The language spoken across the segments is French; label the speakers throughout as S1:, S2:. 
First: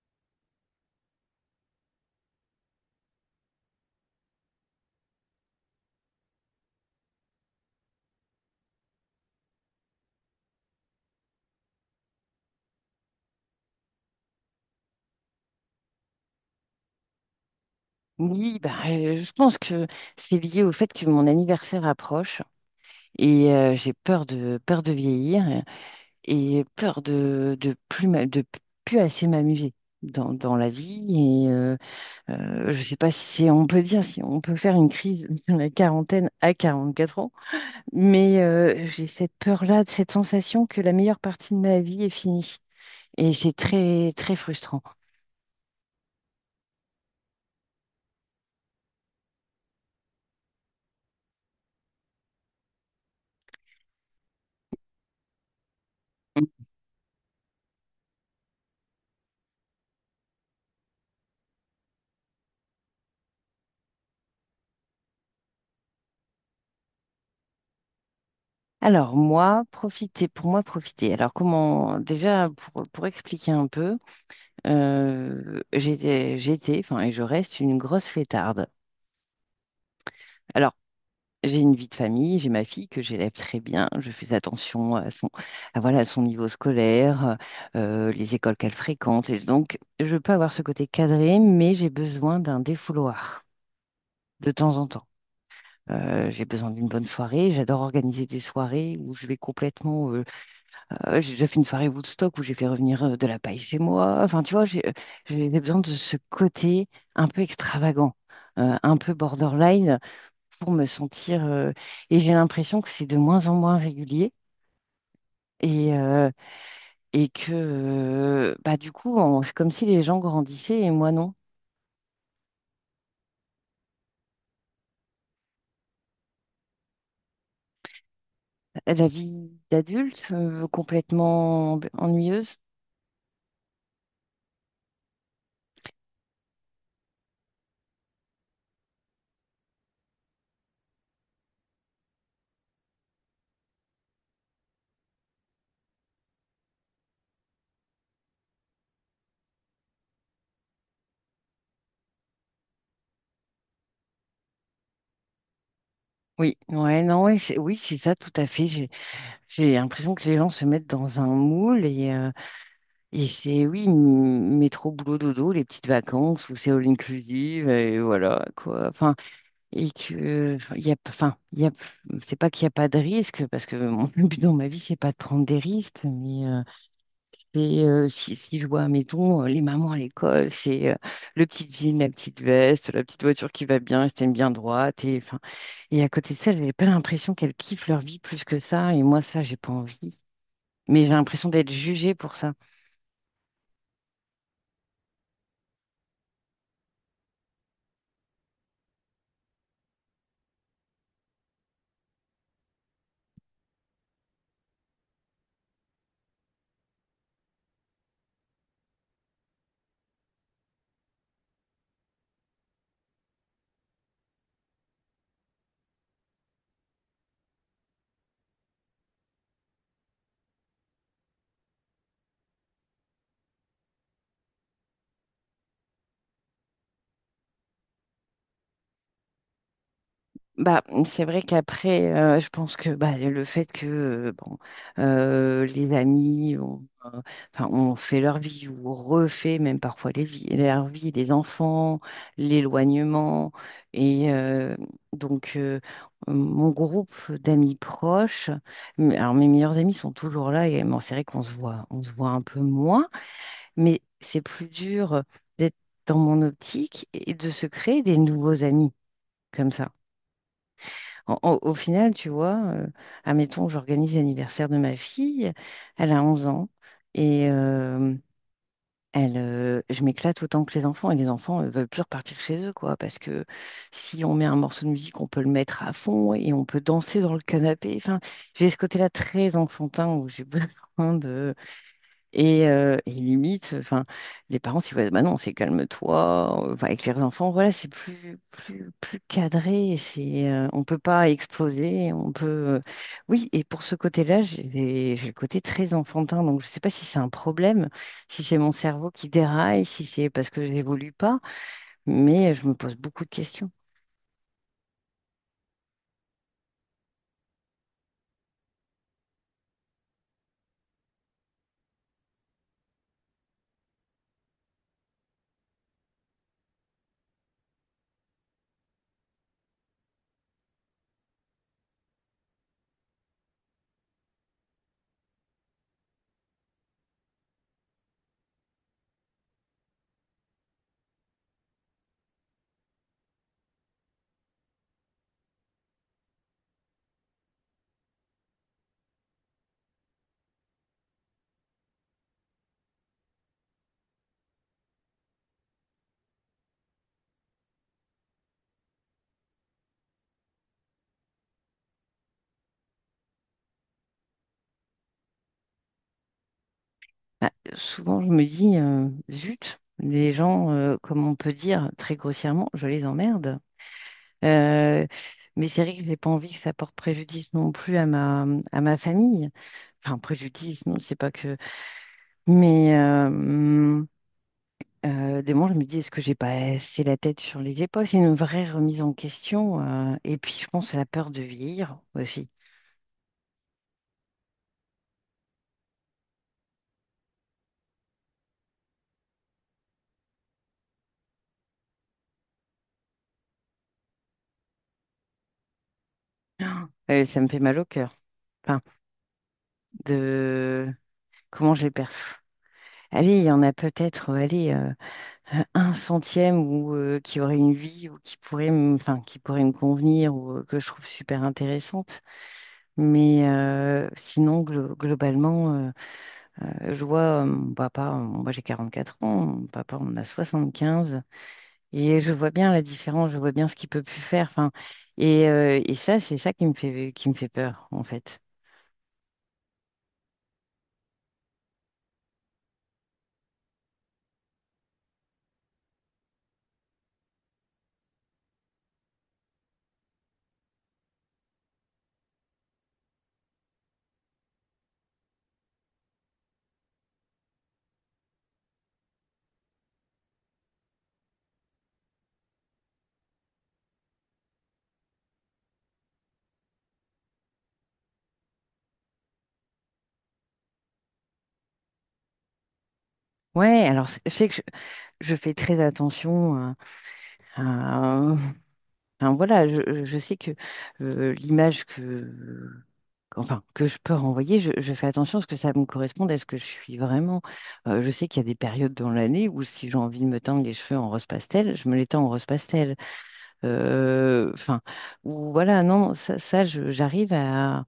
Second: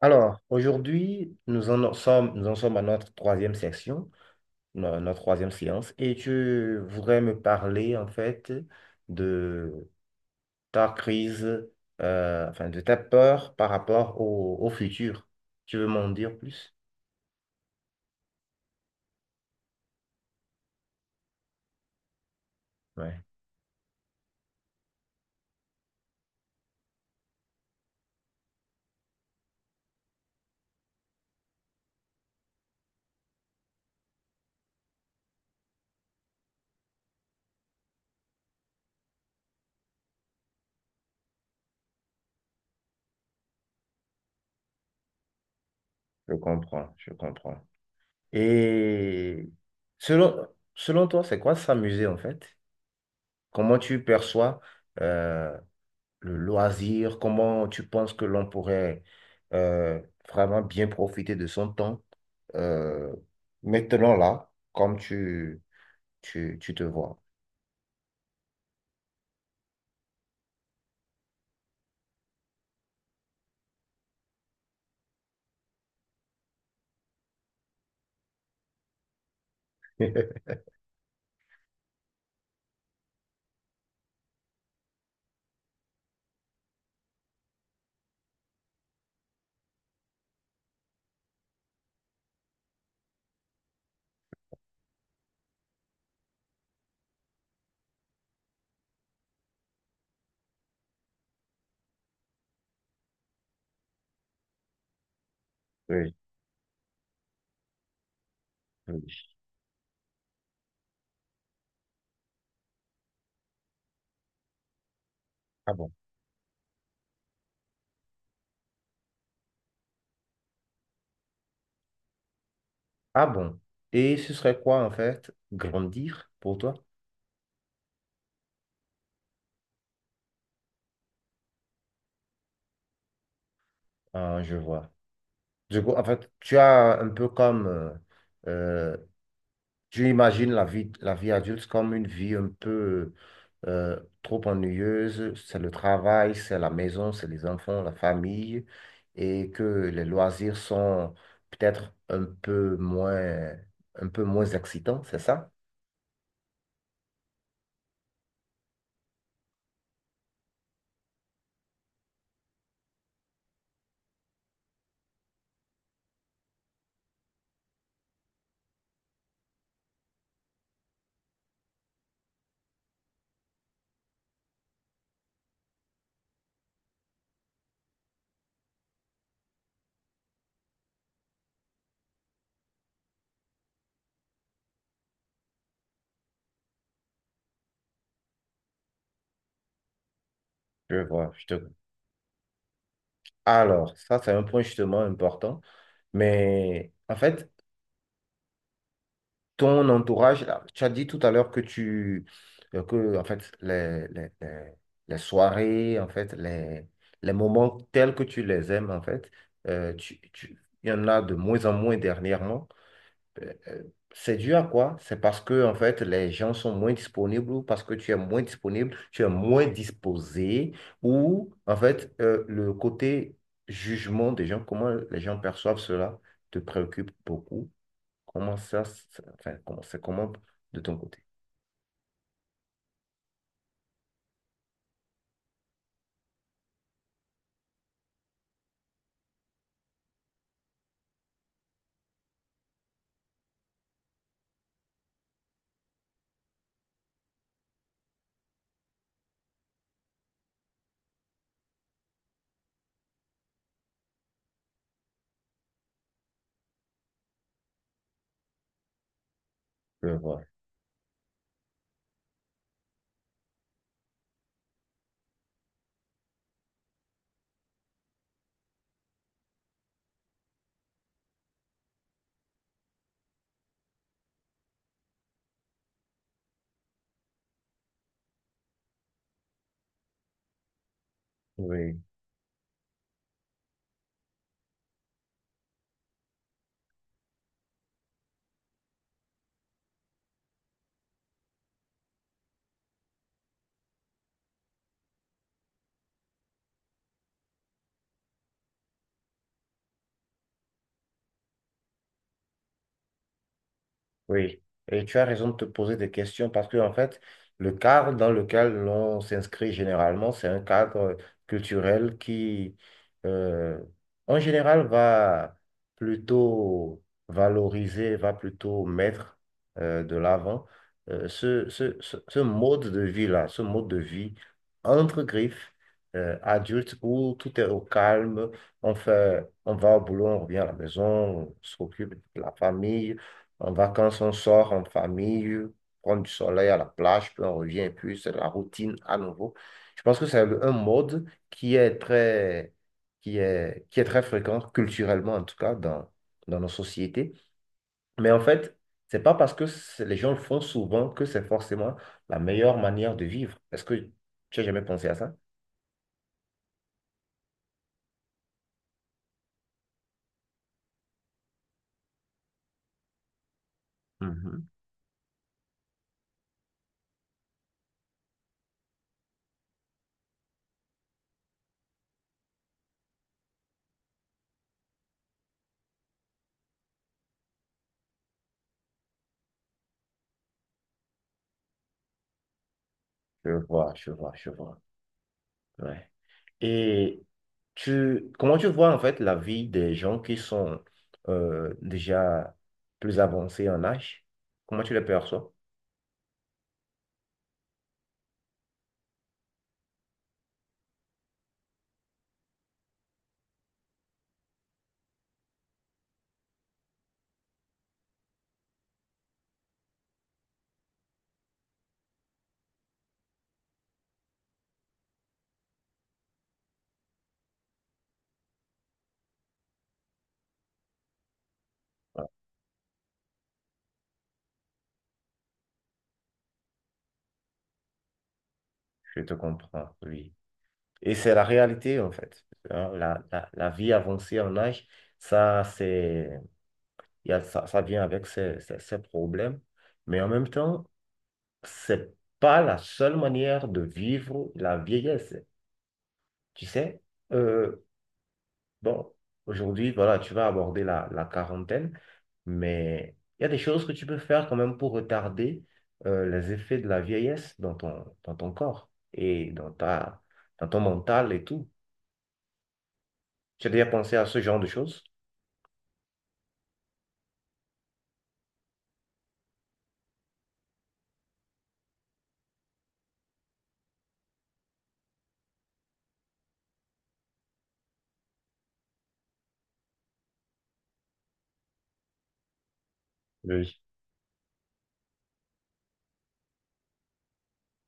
S1: Alors, aujourd'hui, nous en sommes à notre troisième section, notre troisième séance, et tu voudrais me parler en fait de ta crise, enfin de ta peur par rapport au futur. Tu veux m'en dire plus?
S2: Oui, bah, je pense que c'est lié au fait que mon anniversaire approche
S1: Ouais,
S2: et j'ai peur de vieillir et peur de plus assez m'amuser dans la vie et je sais pas si on peut dire si on peut faire une crise de la quarantaine à 44 ans, mais j'ai cette peur-là, cette sensation que la meilleure partie de ma vie est finie et c'est très très frustrant.
S1: je comprends, je comprends. Et selon, selon toi, c'est quoi s'amuser en fait? Comment tu perçois euh, le loisir, comment tu penses que l'on pourrait euh, vraiment bien profiter de son temps euh, maintenant là, comme tu te vois.
S2: Alors moi, profiter, pour moi, profiter. Alors comment, déjà pour expliquer un peu, enfin et je reste une grosse fêtarde. Alors j'ai une vie de famille, j'ai ma fille que j'élève très bien, je fais attention à voilà, à son niveau scolaire, les écoles qu'elle fréquente. Et donc je peux avoir ce côté cadré, mais j'ai besoin d'un défouloir de temps en temps. J'ai besoin d'une bonne soirée. J'adore organiser des soirées où je vais complètement j'ai déjà fait une soirée Woodstock où j'ai fait revenir de la paille chez moi. Enfin, tu vois, j'ai besoin de
S1: Oui,
S2: ce côté un peu extravagant, un peu
S1: oui.
S2: borderline pour me sentir. Et j'ai l'impression que c'est de moins en moins régulier
S1: Ah bon.
S2: et, euh, et que, bah, du coup, on- c'est comme si les gens grandissaient et moi non.
S1: Ah bon. Et ce serait quoi en fait grandir pour toi?
S2: La vie d'adulte, complètement ennuyeuse.
S1: Ah, je vois. Du coup, en fait, tu as un peu comme euh, tu imagines la vie adulte comme une vie un peu trop ennuyeuse, c'est le travail, c'est la maison, c'est les enfants, la famille, et que les loisirs sont peut-être un peu moins excitants, c'est ça?
S2: Oui, ouais, non, ouais, c'est- oui, c'est ça, tout à fait. J'ai l'impression que les gens se mettent dans un moule. Et c'est, oui, m- métro, boulot, dodo, les petites vacances où c'est all inclusive, et voilà, quoi. Enfin, et que, enfin, il y a, enfin, il y a, c'est pas qu'il n'y a pas de risque, parce que mon but dans ma vie, c'est pas de prendre des risques, mais c'est, si, si je vois, mettons, les mamans à l'école, c'est le petit jean, la petite veste, la petite voiture qui va bien, elle se tienne bien droite, et enfin, et à côté de ça, j'avais pas l'impression qu'elles kiffent leur vie plus que ça, et moi, ça, j'ai pas envie.
S1: Je
S2: Mais j'ai
S1: vois, je
S2: l'impression d'être
S1: te...
S2: jugée pour ça.
S1: Alors, ça, c'est un point justement important, mais en fait, ton entourage, là, tu as dit tout à l'heure que que, en fait, les soirées, en fait, les moments tels que tu les aimes, en fait, il y en a de moins en moins dernièrement. Euh, euh, c'est dû à quoi? C'est parce que, en fait, les gens sont moins disponibles ou parce que tu es moins disponible, tu es moins disposé ou, en fait, le côté jugement des gens, comment les gens perçoivent cela, te préoccupe beaucoup. Comment ça, enfin, comment c'est comment de
S2: Bah,
S1: ton
S2: mmh,
S1: côté?
S2: c'est vrai qu'après, je pense que bah, le fait que bon, les amis ont, enfin, ont fait leur vie ou ont refait même parfois les vies, leur vie, les enfants, l'éloignement. Et donc, mon groupe d'amis proches, mais- alors mes meilleurs amis sont toujours là et bon, c'est vrai qu'on se voit, on se voit un peu moins, mais c'est plus dur d'être dans mon optique et de se créer des nouveaux amis comme ça.
S1: Je vois.
S2: En- en- au final, tu vois, admettons, j'organise l'anniversaire de ma fille, elle a 11 ans, et elle, je m'éclate autant que les enfants, et les enfants ne veulent plus repartir chez eux, quoi, parce que si on met un morceau de musique, on peut le mettre à fond et on peut danser dans le canapé. Enfin, j'ai ce côté-là très enfantin où j'ai besoin de,
S1: Oui.
S2: et limite, enfin, les parents, ils voient, bah non, c'est calme-toi. Enfin, avec les enfants, voilà, c'est plus, plus, plus cadré. C'est, on peut pas exploser. On peut, oui. Et pour ce côté-là, j'ai des- j'ai le côté très enfantin. Donc, je sais pas si c'est un problème, si c'est mon cerveau qui déraille, si c'est parce que j'évolue pas. Mais je me pose beaucoup de questions.
S1: Oui, et tu as raison de te poser des questions parce que, en fait, le cadre dans lequel l'on s'inscrit généralement, c'est un cadre culturel qui, euh, en général, va plutôt valoriser, va plutôt mettre de l'avant ce mode de vie-là, ce mode de vie entre griffes, adulte, où tout est au calme, on fait, on va au boulot, on revient à la maison, on s'occupe de la famille. En vacances, on sort en famille, prendre du soleil à la plage, puis on revient, puis c'est la routine à nouveau. Je pense que c'est un mode qui est très fréquent culturellement, en tout cas, dans nos sociétés. Mais en fait, c'est pas parce que les gens le font souvent que c'est forcément la meilleure manière de vivre. Est-ce que tu as jamais pensé à ça?
S2: Bah, souvent, je me dis, zut, les gens, comme on peut dire très grossièrement, je les emmerde.
S1: Mhm.
S2: Euh, mais c'est vrai que j'ai pas envie que ça porte préjudice non plus à à ma famille. Enfin, préjudice, non, c'est pas que. Mais des moments, je me dis, est-ce que j'ai pas assez la tête sur les épaules? C'est une vraie remise en question. Et puis, je pense à la peur de vieillir aussi.
S1: Je vois, je vois, je vois. Ouais. Et comment tu vois en fait la vie des gens qui sont déjà plus avancés en âge? Comment tu les perçois?
S2: Ça me fait mal au cœur. Enfin, de comment je les perçois. Allez, il y en a peut-être, allez, un centième ou qui aurait une vie ou qui pourrait, me- enfin, qui pourrait me convenir ou que je trouve super intéressante. Mais sinon, glo- globalement, je vois mon papa, moi j'ai 44 ans, mon papa on a 75. Et je vois bien la différence, je vois bien ce qu'il peut plus faire. Enfin, et ça, c'est ça qui me fait peur, en fait.
S1: Je te comprends, oui. Et c'est la réalité en fait. Hein, la vie avancée en âge, ça, c'est, ça ça vient avec ses problèmes. Mais en même temps, c'est pas la seule manière de vivre la vieillesse. Tu sais, euh, bon, aujourd'hui, voilà, tu vas aborder la quarantaine, mais il y a des choses que tu peux faire quand même pour retarder les effets de la vieillesse dans dans ton corps et dans dans ton mental et tout. Tu as
S2: Ouais,
S1: déjà
S2: alors
S1: pensé
S2: c'est-
S1: à
S2: je
S1: ce
S2: sais que
S1: genre de choses?
S2: je fais très attention à. Enfin, voilà, je sais que l'image que, enfin, que je peux renvoyer, je fais attention à ce que ça me corresponde, à ce que je suis vraiment. Je sais qu'il y a des périodes dans l'année où si j'ai envie de me teindre les cheveux en rose pastel, je me les teins en rose pastel.
S1: Oui.
S2: Enfin, ou voilà, non, ça, je- j'arrive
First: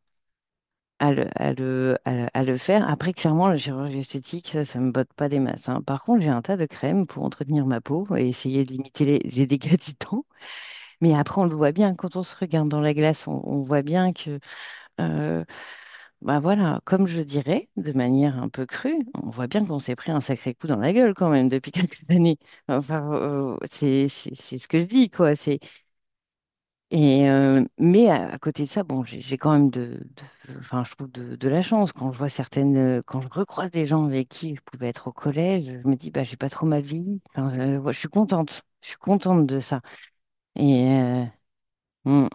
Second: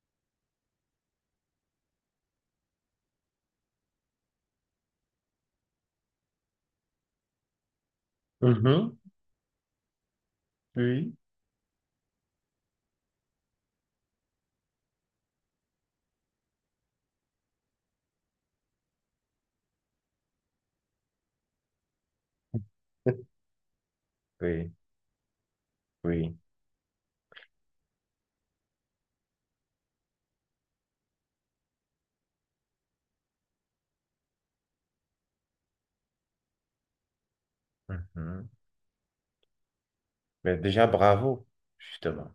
S2: à le, à le, à le faire. Après, clairement, la chirurgie esthétique, ça me botte pas des masses, hein. Par contre, j'ai un tas de crèmes pour entretenir ma peau et essayer de
S1: Mhm.
S2: limiter les dégâts du temps. Mais
S1: Oui.
S2: après, on le voit bien, quand on se regarde dans la glace, on voit bien que, euh, bah voilà, comme je dirais, de manière un peu crue, on voit bien qu'on s'est pris un sacré coup dans la gueule quand même depuis quelques années. Enfin, c'est ce
S1: Oui,
S2: que je dis, quoi. C'est,
S1: oui.
S2: et, mais à côté de ça, bon, j'ai quand même de- enfin, je trouve de la chance quand je vois certaines, quand je recroise des gens avec qui je pouvais être au collège, je me dis, bah, j'ai pas trop mal vieilli. Enfin,
S1: Mhm.
S2: je suis contente de ça.
S1: Mais
S2: Et
S1: déjà, bravo,
S2: mm,
S1: justement.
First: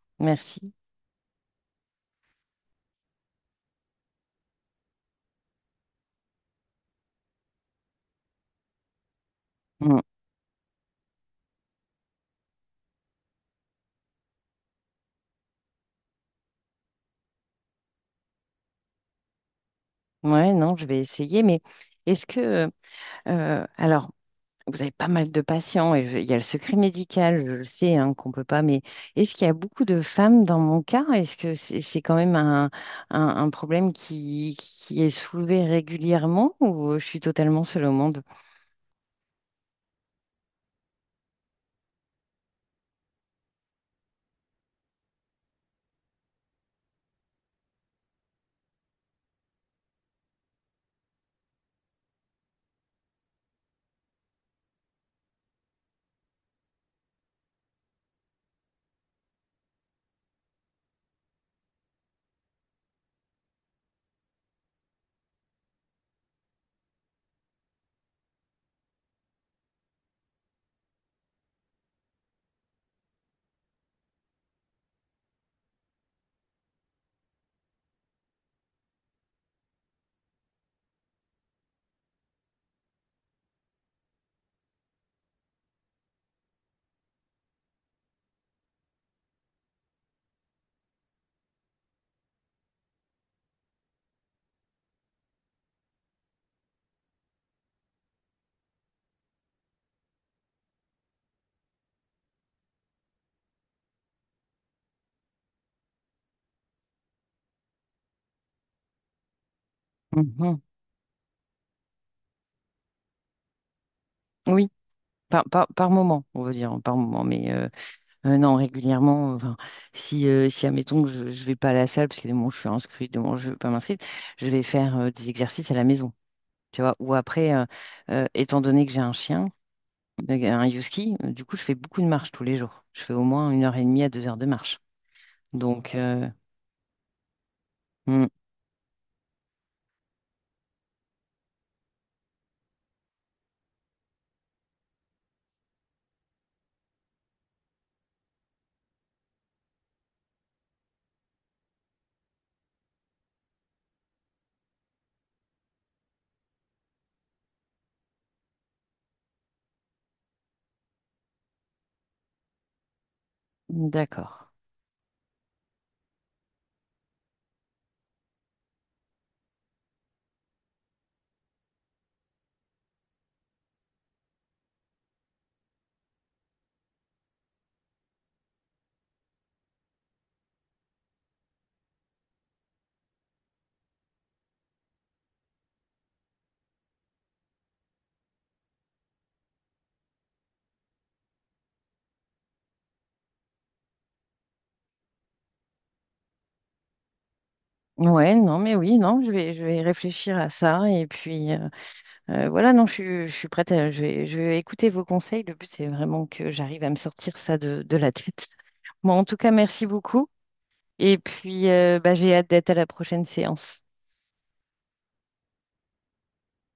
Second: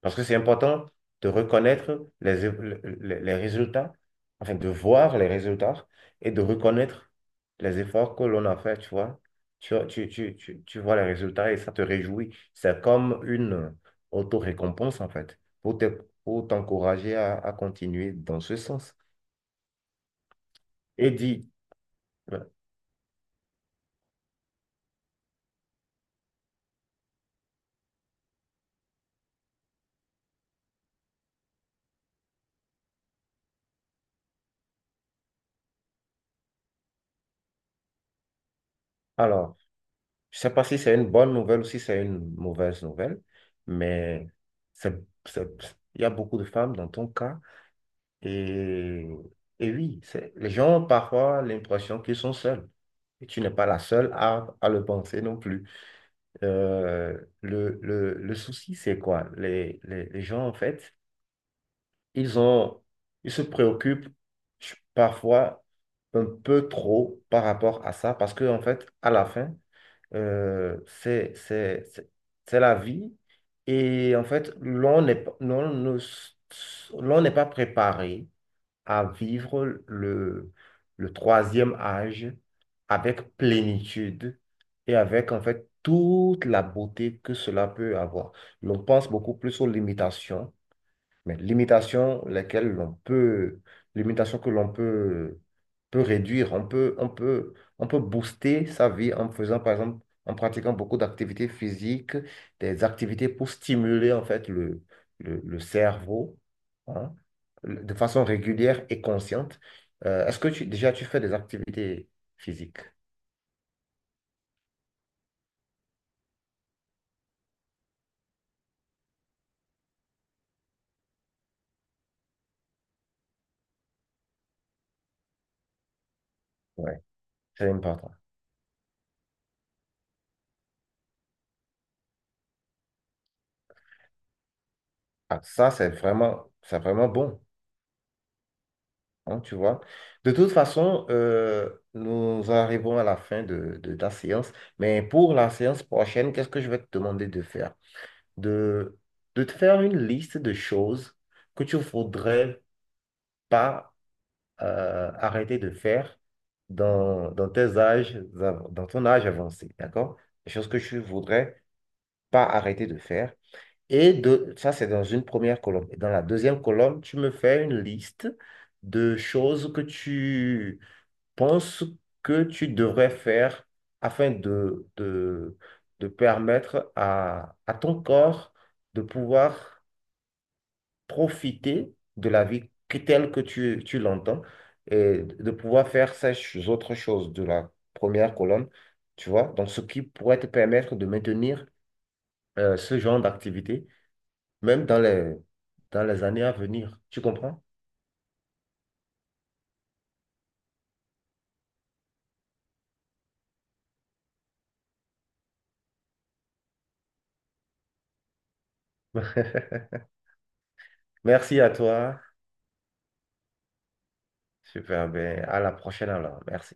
S1: Parce que c'est
S2: merci.
S1: important de reconnaître les résultats, enfin de voir les résultats et de reconnaître les efforts que l'on a fait, tu vois. Tu,
S2: Mm.
S1: tu, tu, tu, tu vois les résultats et ça te réjouit. C'est comme une auto-récompense, en fait, pour t'encourager à continuer dans ce sens.
S2: Ouais, non, je vais
S1: Et
S2: essayer,
S1: dit,
S2: mais est-ce que, alors, vous avez pas mal de patients et je- il y a le secret médical, je le sais, hein, qu'on peut pas, mais est-ce qu'il y a beaucoup de femmes dans mon cas? Est-ce que c'est quand même un problème qui est soulevé régulièrement ou je suis totalement seule au monde?
S1: alors, je ne sais pas si c'est une bonne nouvelle ou si c'est une mauvaise nouvelle, mais c'est, c'est- il y a beaucoup de femmes dans ton cas. Et, et oui, les gens ont parfois l'impression qu'ils sont seuls. Et tu n'es pas la seule à le penser non plus. Le souci, c'est quoi? Les gens, en fait, ils ont, ils se préoccupent parfois un peu trop par rapport à ça, parce que, en fait, à la fin, euh, c'est, c'est, c'est c'est la vie. Et en fait, l'on n'est pas préparé à vivre le troisième âge avec plénitude et avec en fait toute la beauté que cela peut avoir. Mais on pense beaucoup plus aux limitations mais limitations lesquelles limitations que peut réduire. On peut booster sa vie en faisant, par exemple, en pratiquant beaucoup d'activités physiques, des activités pour stimuler en fait le cerveau, hein, de façon régulière et consciente. Est-ce que
S2: Mhm.
S1: déjà tu fais des activités physiques?
S2: Oui, par moment, on va dire, hein, par moment, mais non, régulièrement, enfin, si, si admettons que je ne vais pas à la salle, parce que des moments où je suis inscrite, des moments où je ne vais pas m'inscrire, je vais faire des exercices à la maison. Tu vois,
S1: Ouais,
S2: ou après,
S1: c'est important.
S2: étant donné que j'ai un chien, un husky, du coup, je fais beaucoup de marche tous les jours. Je fais au moins 1 h 30 à 2 heures de marche.
S1: Ah, ça,
S2: Donc,
S1: c'est vraiment bon.
S2: hmm,
S1: Hein, tu vois. De toute façon, nous arrivons à la fin de ta séance. Mais pour la séance prochaine, qu'est-ce que je vais te demander de faire? De, de te faire une liste de choses que tu ne voudrais pas arrêter de faire dans tes dans ton âge avancé, d'accord? Des choses que tu ne voudrais pas arrêter de faire. Et
S2: d'accord.
S1: de, ça, c'est dans une première colonne. Et dans la deuxième colonne, tu me fais une liste de choses que tu penses que tu devrais faire afin de permettre à ton corps de pouvoir profiter de la vie telle que tu l'entends et de pouvoir faire ces autres choses de la première colonne, tu vois? Donc, ce qui pourrait te permettre de maintenir ce genre d'activité, même dans dans les années à venir. Tu comprends?
S2: Ouais, non, mais oui, non, je vais réfléchir à ça. Et puis, voilà, non, je suis prête à je vais écouter vos conseils. Le but, c'est vraiment que j'arrive à me sortir ça de la tête. Bon, en tout cas, merci beaucoup. Et
S1: Merci
S2: puis,
S1: à
S2: bah,
S1: toi.
S2: j'ai hâte d'être à la prochaine séance.
S1: Super, ben à la prochaine alors. Merci.